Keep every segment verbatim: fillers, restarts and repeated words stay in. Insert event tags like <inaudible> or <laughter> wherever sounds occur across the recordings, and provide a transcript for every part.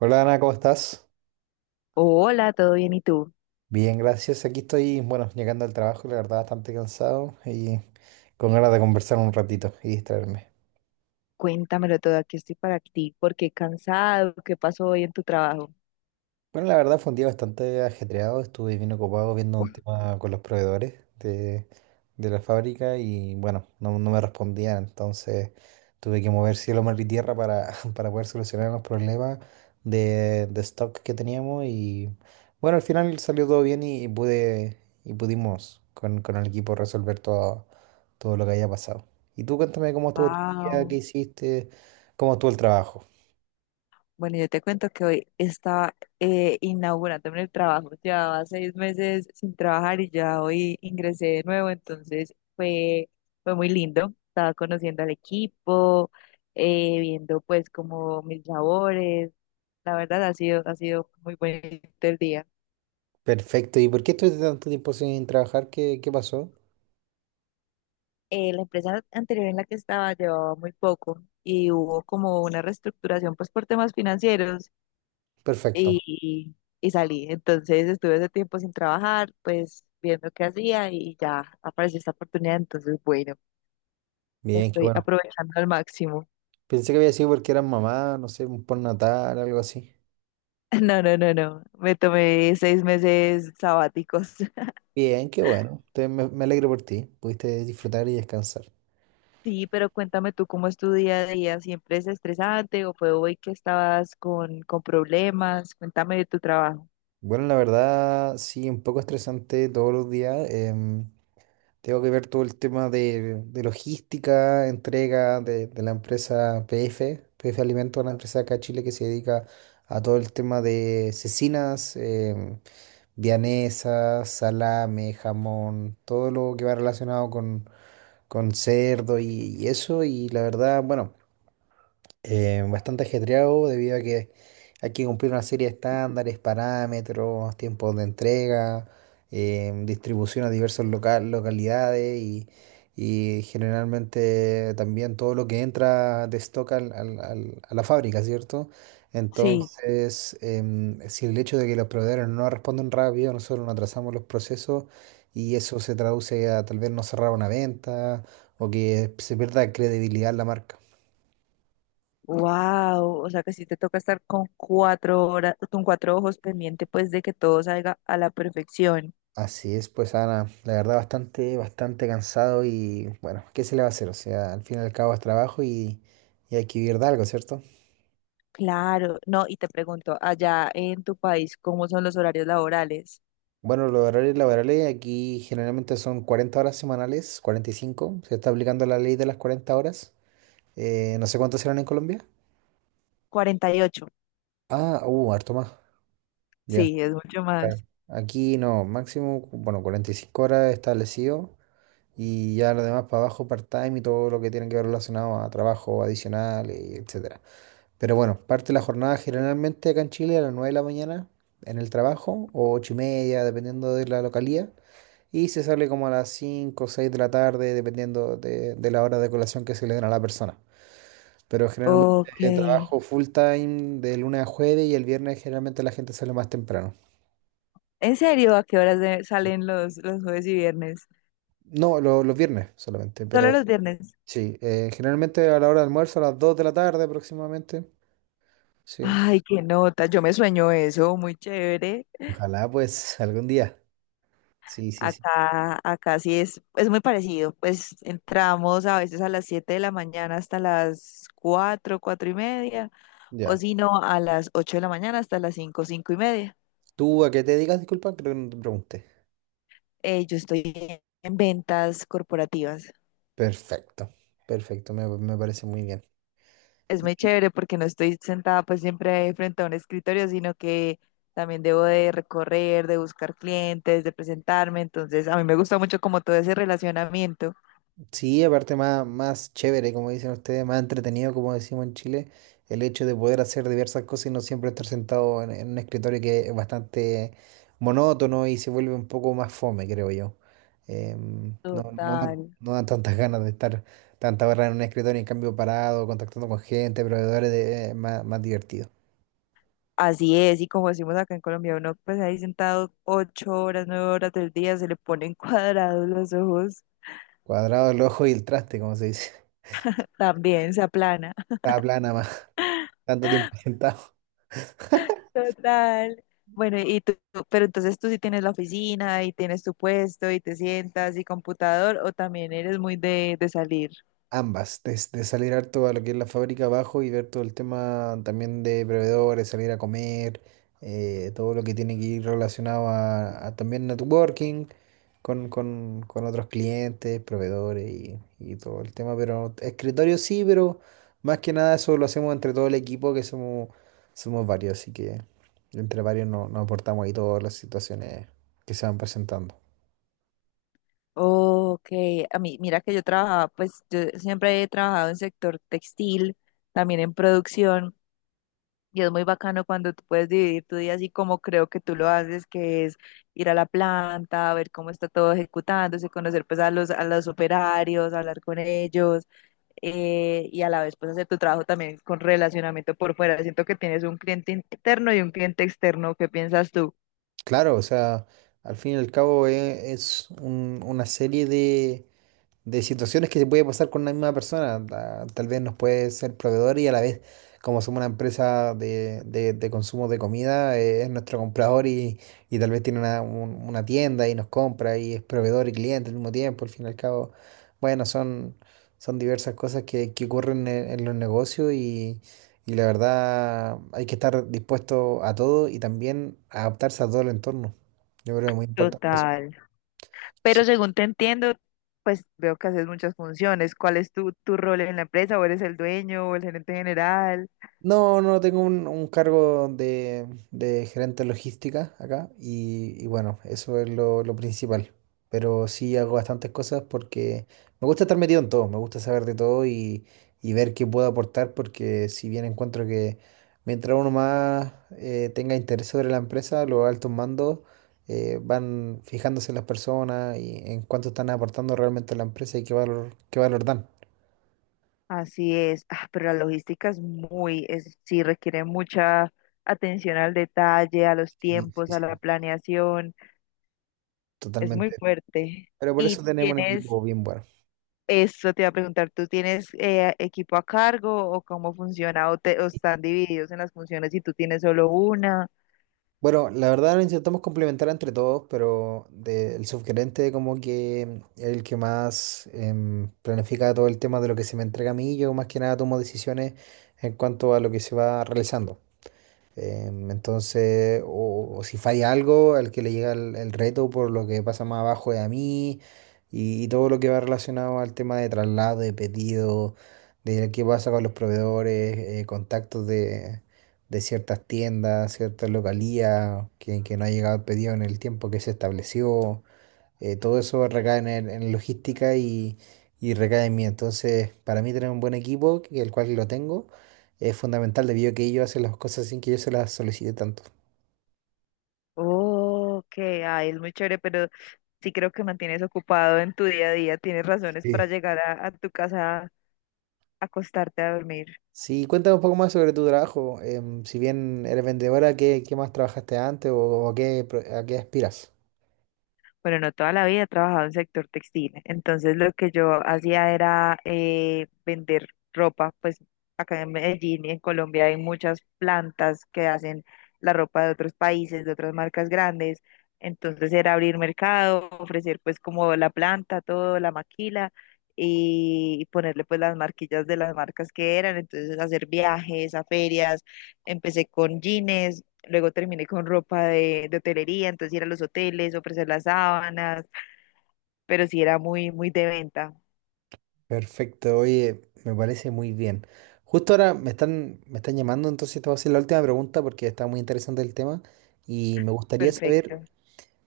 Hola, Ana, ¿cómo estás? Hola, ¿todo bien? ¿Y tú? Bien, gracias. Aquí estoy, bueno, llegando al trabajo, la verdad, bastante cansado y con ganas de conversar un ratito y distraerme. Cuéntamelo todo, aquí estoy para ti. ¿Por qué cansado? ¿Qué pasó hoy en tu trabajo? Bueno, la verdad fue un día bastante ajetreado, estuve bien ocupado viendo un tema con los proveedores de, de la fábrica y bueno, no, no me respondían, entonces tuve que mover cielo, mar y tierra para, <laughs> para poder solucionar los problemas de, de stock que teníamos y bueno, al final salió todo bien y, y pude y pudimos con, con el equipo resolver todo, todo lo que había pasado. Y tú cuéntame cómo estuvo tu día, qué Wow. hiciste, cómo estuvo el trabajo. Bueno, yo te cuento que hoy estaba eh, inaugurando en el trabajo. Llevaba seis meses sin trabajar y ya hoy ingresé de nuevo, entonces fue, fue muy lindo. Estaba conociendo al equipo, eh, viendo pues como mis labores. La verdad ha sido, ha sido muy bonito el día. Perfecto. ¿Y por qué estuviste tanto tiempo sin trabajar? ¿Qué, qué pasó? eh, la empresa anterior en la que estaba llevaba muy poco y hubo como una reestructuración pues por temas financieros Perfecto. y, y salí. Entonces estuve ese tiempo sin trabajar, pues viendo qué hacía y ya apareció esta oportunidad. Entonces, bueno, lo Bien, qué estoy bueno. aprovechando al máximo. <laughs> Pensé que había sido porque eras mamá, no sé, un postnatal, algo así. No, no, no, no. Me tomé seis meses sabáticos. <laughs> Bien, qué bueno. Te- me, me alegro por ti. Pudiste disfrutar y descansar. Sí, pero cuéntame tú cómo es tu día a día. ¿Siempre es estresante o fue hoy que estabas con, con problemas? Cuéntame de tu trabajo. Bueno, la verdad, sí, un poco estresante todos los días. Em, tengo que ver todo el tema de, de logística, entrega de, de la empresa P F, P F Alimentos, una empresa acá en Chile que se dedica a todo el tema de cecinas. em, Vianesa, salame, jamón, todo lo que va relacionado con, con cerdo y, y eso. Y la verdad, bueno, eh, bastante ajetreado debido a que hay que cumplir una serie de estándares, parámetros, tiempos de entrega, eh, distribución a diversas local, localidades y, y generalmente también todo lo que entra de stock al- al- al- a la fábrica, ¿cierto? Sí. Entonces, em, si el hecho de que los proveedores no responden rápido, nosotros nos atrasamos los procesos y eso se traduce a tal vez no cerrar una venta o que se pierda credibilidad en la marca. Wow, o sea que sí te toca estar con cuatro horas, con cuatro ojos pendiente, pues de que todo salga a la perfección. Así es, pues, Ana, la verdad bastante, bastante cansado y bueno, ¿qué se le va a hacer? O sea, al fin y al cabo es trabajo y, y hay que vivir de algo, ¿cierto? Claro, no, y te pregunto, allá en tu país, ¿cómo son los horarios laborales? Bueno, los horarios laborales aquí generalmente son cuarenta horas semanales, cuarenta y cinco, se está aplicando la ley de las cuarenta horas. Eh, no sé cuántas serán en Colombia. Cuarenta y ocho. Ah, uh, harto más, ya. Sí, es mucho más. Claro. Aquí no, máximo, bueno, cuarenta y cinco horas establecido y ya lo demás para abajo, part-time y todo lo que tiene que ver relacionado a trabajo adicional, y etcétera. Pero bueno, parte la jornada generalmente acá en Chile a las nueve de la mañana en el trabajo, o ocho y media, dependiendo de la localía, y se sale como a las cinco o seis de la tarde, dependiendo de, de la hora de colación que se le den a la persona. Pero generalmente Ok. eh, trabajo full time de lunes a jueves y el viernes generalmente la gente sale más temprano. ¿En serio? ¿A qué horas de- salen los, los jueves y viernes? No, lo- los viernes solamente, Solo pero los viernes. sí, eh, generalmente a la hora de almuerzo, a las dos de la tarde aproximadamente. Sí, Ay, qué nota, yo me sueño eso, muy chévere. ojalá pues algún día. Sí, sí, sí. Acá, acá sí es, es muy parecido. Pues entramos a veces a las siete de la mañana hasta las cuatro cuatro y media, o Ya. si no, a las ocho de la mañana hasta las cinco cinco y media. ¿Tú a qué te dedicas? Disculpa, creo que no te pregunté. Eh, yo estoy en ventas corporativas. Perfecto, perfecto, me, me parece muy bien. Es Y- muy y chévere porque no estoy sentada pues siempre frente a un escritorio, sino que también debo de recorrer, de buscar clientes, de presentarme. Entonces, a mí me gusta mucho como todo ese relacionamiento. sí, aparte más, más chévere, como dicen ustedes, más entretenido, como decimos en Chile, el hecho de poder hacer diversas cosas y no siempre estar sentado en, en un escritorio que es bastante monótono y se vuelve un poco más fome, creo yo. Em, no, no dan, Total. no dan tantas ganas de estar tantas horas en un escritorio, en cambio parado, contactando con gente, proveedores, de, es más, más divertido. Así es. Y como decimos acá en Colombia, uno pues ahí sentado ocho horas, nueve horas del día, se le ponen <laughs> cuadrados los ojos, Cuadrado el ojo y el traste, como se dice. <laughs> también se aplana. Está plana más. Tanto tiempo <laughs> sentado. Total. Bueno, y tú, tú- pero entonces tú sí tienes la oficina y tienes tu puesto y te sientas y computador, o también eres muy de, de salir. Ambas, desde salir harto a lo que es la fábrica abajo y ver todo el tema también de proveedores, salir a comer, eh, todo lo que tiene que ir relacionado a, a también networking con, con, con otros clientes, proveedores y, y todo el tema. Pero escritorio sí, pero más que nada eso lo hacemos entre todo el equipo, que somos, somos varios, así que entre varios no- nos aportamos ahí todas las situaciones que se van presentando. Ok, a mí, mira que yo trabajaba, pues yo siempre he trabajado en sector textil, también en producción. Y es muy bacano cuando tú puedes dividir tu día así como creo que tú lo haces, que es ir a la planta, ver cómo está todo ejecutándose, conocer pues a los, a los operarios, hablar con ellos, eh, y a la vez pues hacer tu trabajo también con relacionamiento por fuera. Siento que tienes un cliente interno y un cliente externo. ¿Qué piensas tú? Claro, o sea, al fin y al cabo e- es, un- una serie de, de situaciones que se puede pasar con una misma persona. Ta- Tal vez nos puede ser proveedor y a la vez, como somos una empresa de, de- de consumo de comida, eh, es nuestro comprador y, y tal vez tiene una, un- una tienda y nos compra y es proveedor y cliente al mismo tiempo. Al fin y al cabo, bueno, son, son diversas cosas que, que ocurren en, en los negocios y, y la verdad hay que estar dispuesto a todo y también adaptarse a todo el entorno. Yo creo que es muy importante eso. Total. Pero Sí. según te entiendo, pues veo que haces muchas funciones. ¿Cuál es tu, tu rol en la empresa? ¿O eres el dueño o el gerente general? No, no, tengo un, un cargo de, de gerente de logística acá y, y bueno, eso es lo, lo principal. Pero sí hago bastantes cosas porque me gusta estar metido en todo, me gusta saber de todo y, y ver qué puedo aportar porque si bien encuentro que mientras uno más eh, tenga interés sobre la empresa, los altos mandos eh, van fijándose en las personas y en cuánto están aportando realmente a la empresa y qué valor, qué valor dan. Así es. Ah, pero la logística es muy, es, sí requiere mucha atención al detalle, a los Sí, tiempos, sí, a la sí, planeación, es muy totalmente. fuerte. Pero por Y eso tenemos un tienes, equipo bien bueno. eso te iba a preguntar, ¿tú tienes eh, equipo a cargo o cómo funciona o, te, o están divididos en las funciones y tú tienes solo una? Bueno, la verdad lo intentamos complementar entre todos, pero de- el subgerente como que es el que más em, planifica todo el tema de lo que se me entrega a mí, yo más que nada tomo decisiones en cuanto a lo que se va realizando. Em, entonces, o, o si falla algo, al que le llega el, el reto por lo que pasa más abajo de a mí y, y todo lo que va relacionado al tema de traslado, de pedido, de qué pasa con los proveedores, eh, contactos de, de ciertas tiendas, ciertas localías, que, que no ha llegado el pedido en el tiempo que se estableció. Eh, todo eso recae en, el- en logística y, y recae en mí. Entonces, para mí tener un buen equipo, que- el cual lo tengo, es fundamental debido a que ellos hacen las cosas sin que yo se las solicite tanto. Oh, ok, ay, es muy chévere, pero sí creo que mantienes ocupado en tu día a día, tienes razones para Sí. llegar a, a tu casa a acostarte a dormir. Sí, cuéntame un poco más sobre tu trabajo. Em, si bien eres vendedora, ¿qué, qué más trabajaste antes o, a qué, pro- a qué aspiras? Bueno, no toda la vida he trabajado en sector textil, entonces lo que yo hacía era eh, vender ropa, pues acá en Medellín y en Colombia hay muchas plantas que hacen la ropa de otros países, de otras marcas grandes, entonces era abrir mercado, ofrecer pues como la planta, todo, la maquila y ponerle pues las marquillas de las marcas que eran, entonces hacer viajes a ferias, empecé con jeans, luego terminé con ropa de, de hotelería, entonces ir a los hoteles, ofrecer las sábanas, pero sí era muy, muy de venta. Perfecto, oye, me parece muy bien. Justo ahora me están, me están llamando, entonces te voy a hacer la última pregunta porque está muy interesante el tema y me gustaría saber. Perfecto.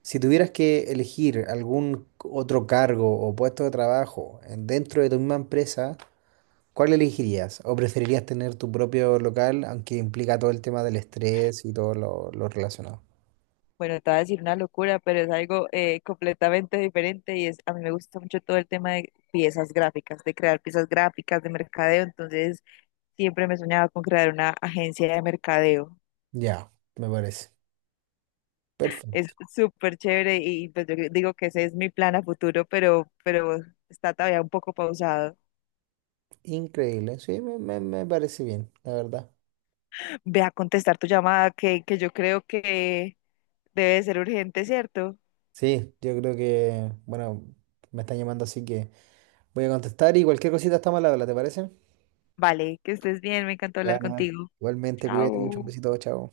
Si tuvieras que elegir algún otro cargo o puesto de trabajo en- dentro de tu misma empresa, ¿cuál elegirías? ¿O preferirías tener tu propio local, aunque implica todo el tema del estrés y todo lo, lo relacionado? Bueno, te voy a decir una locura, pero es algo eh, completamente diferente y es, a mí me gusta mucho todo el tema de piezas gráficas, de crear piezas gráficas, de mercadeo, entonces siempre me soñaba con crear una agencia de mercadeo. Ya, me parece. Es Perfecto. súper chévere y pues yo digo que ese es mi plan a futuro, pero, pero está todavía un poco pausado. Increíble. Sí, me, me- me parece bien, la verdad. Ve a contestar tu llamada que, que yo creo que debe de ser urgente, ¿cierto? Sí, yo creo que, bueno, me están llamando, así que voy a contestar y cualquier cosita estamos al habla, ¿te parece? Vale, que estés bien, me encantó hablar Ya, nada. contigo. Igualmente, cuídate mucho, un Chao. besito, chao.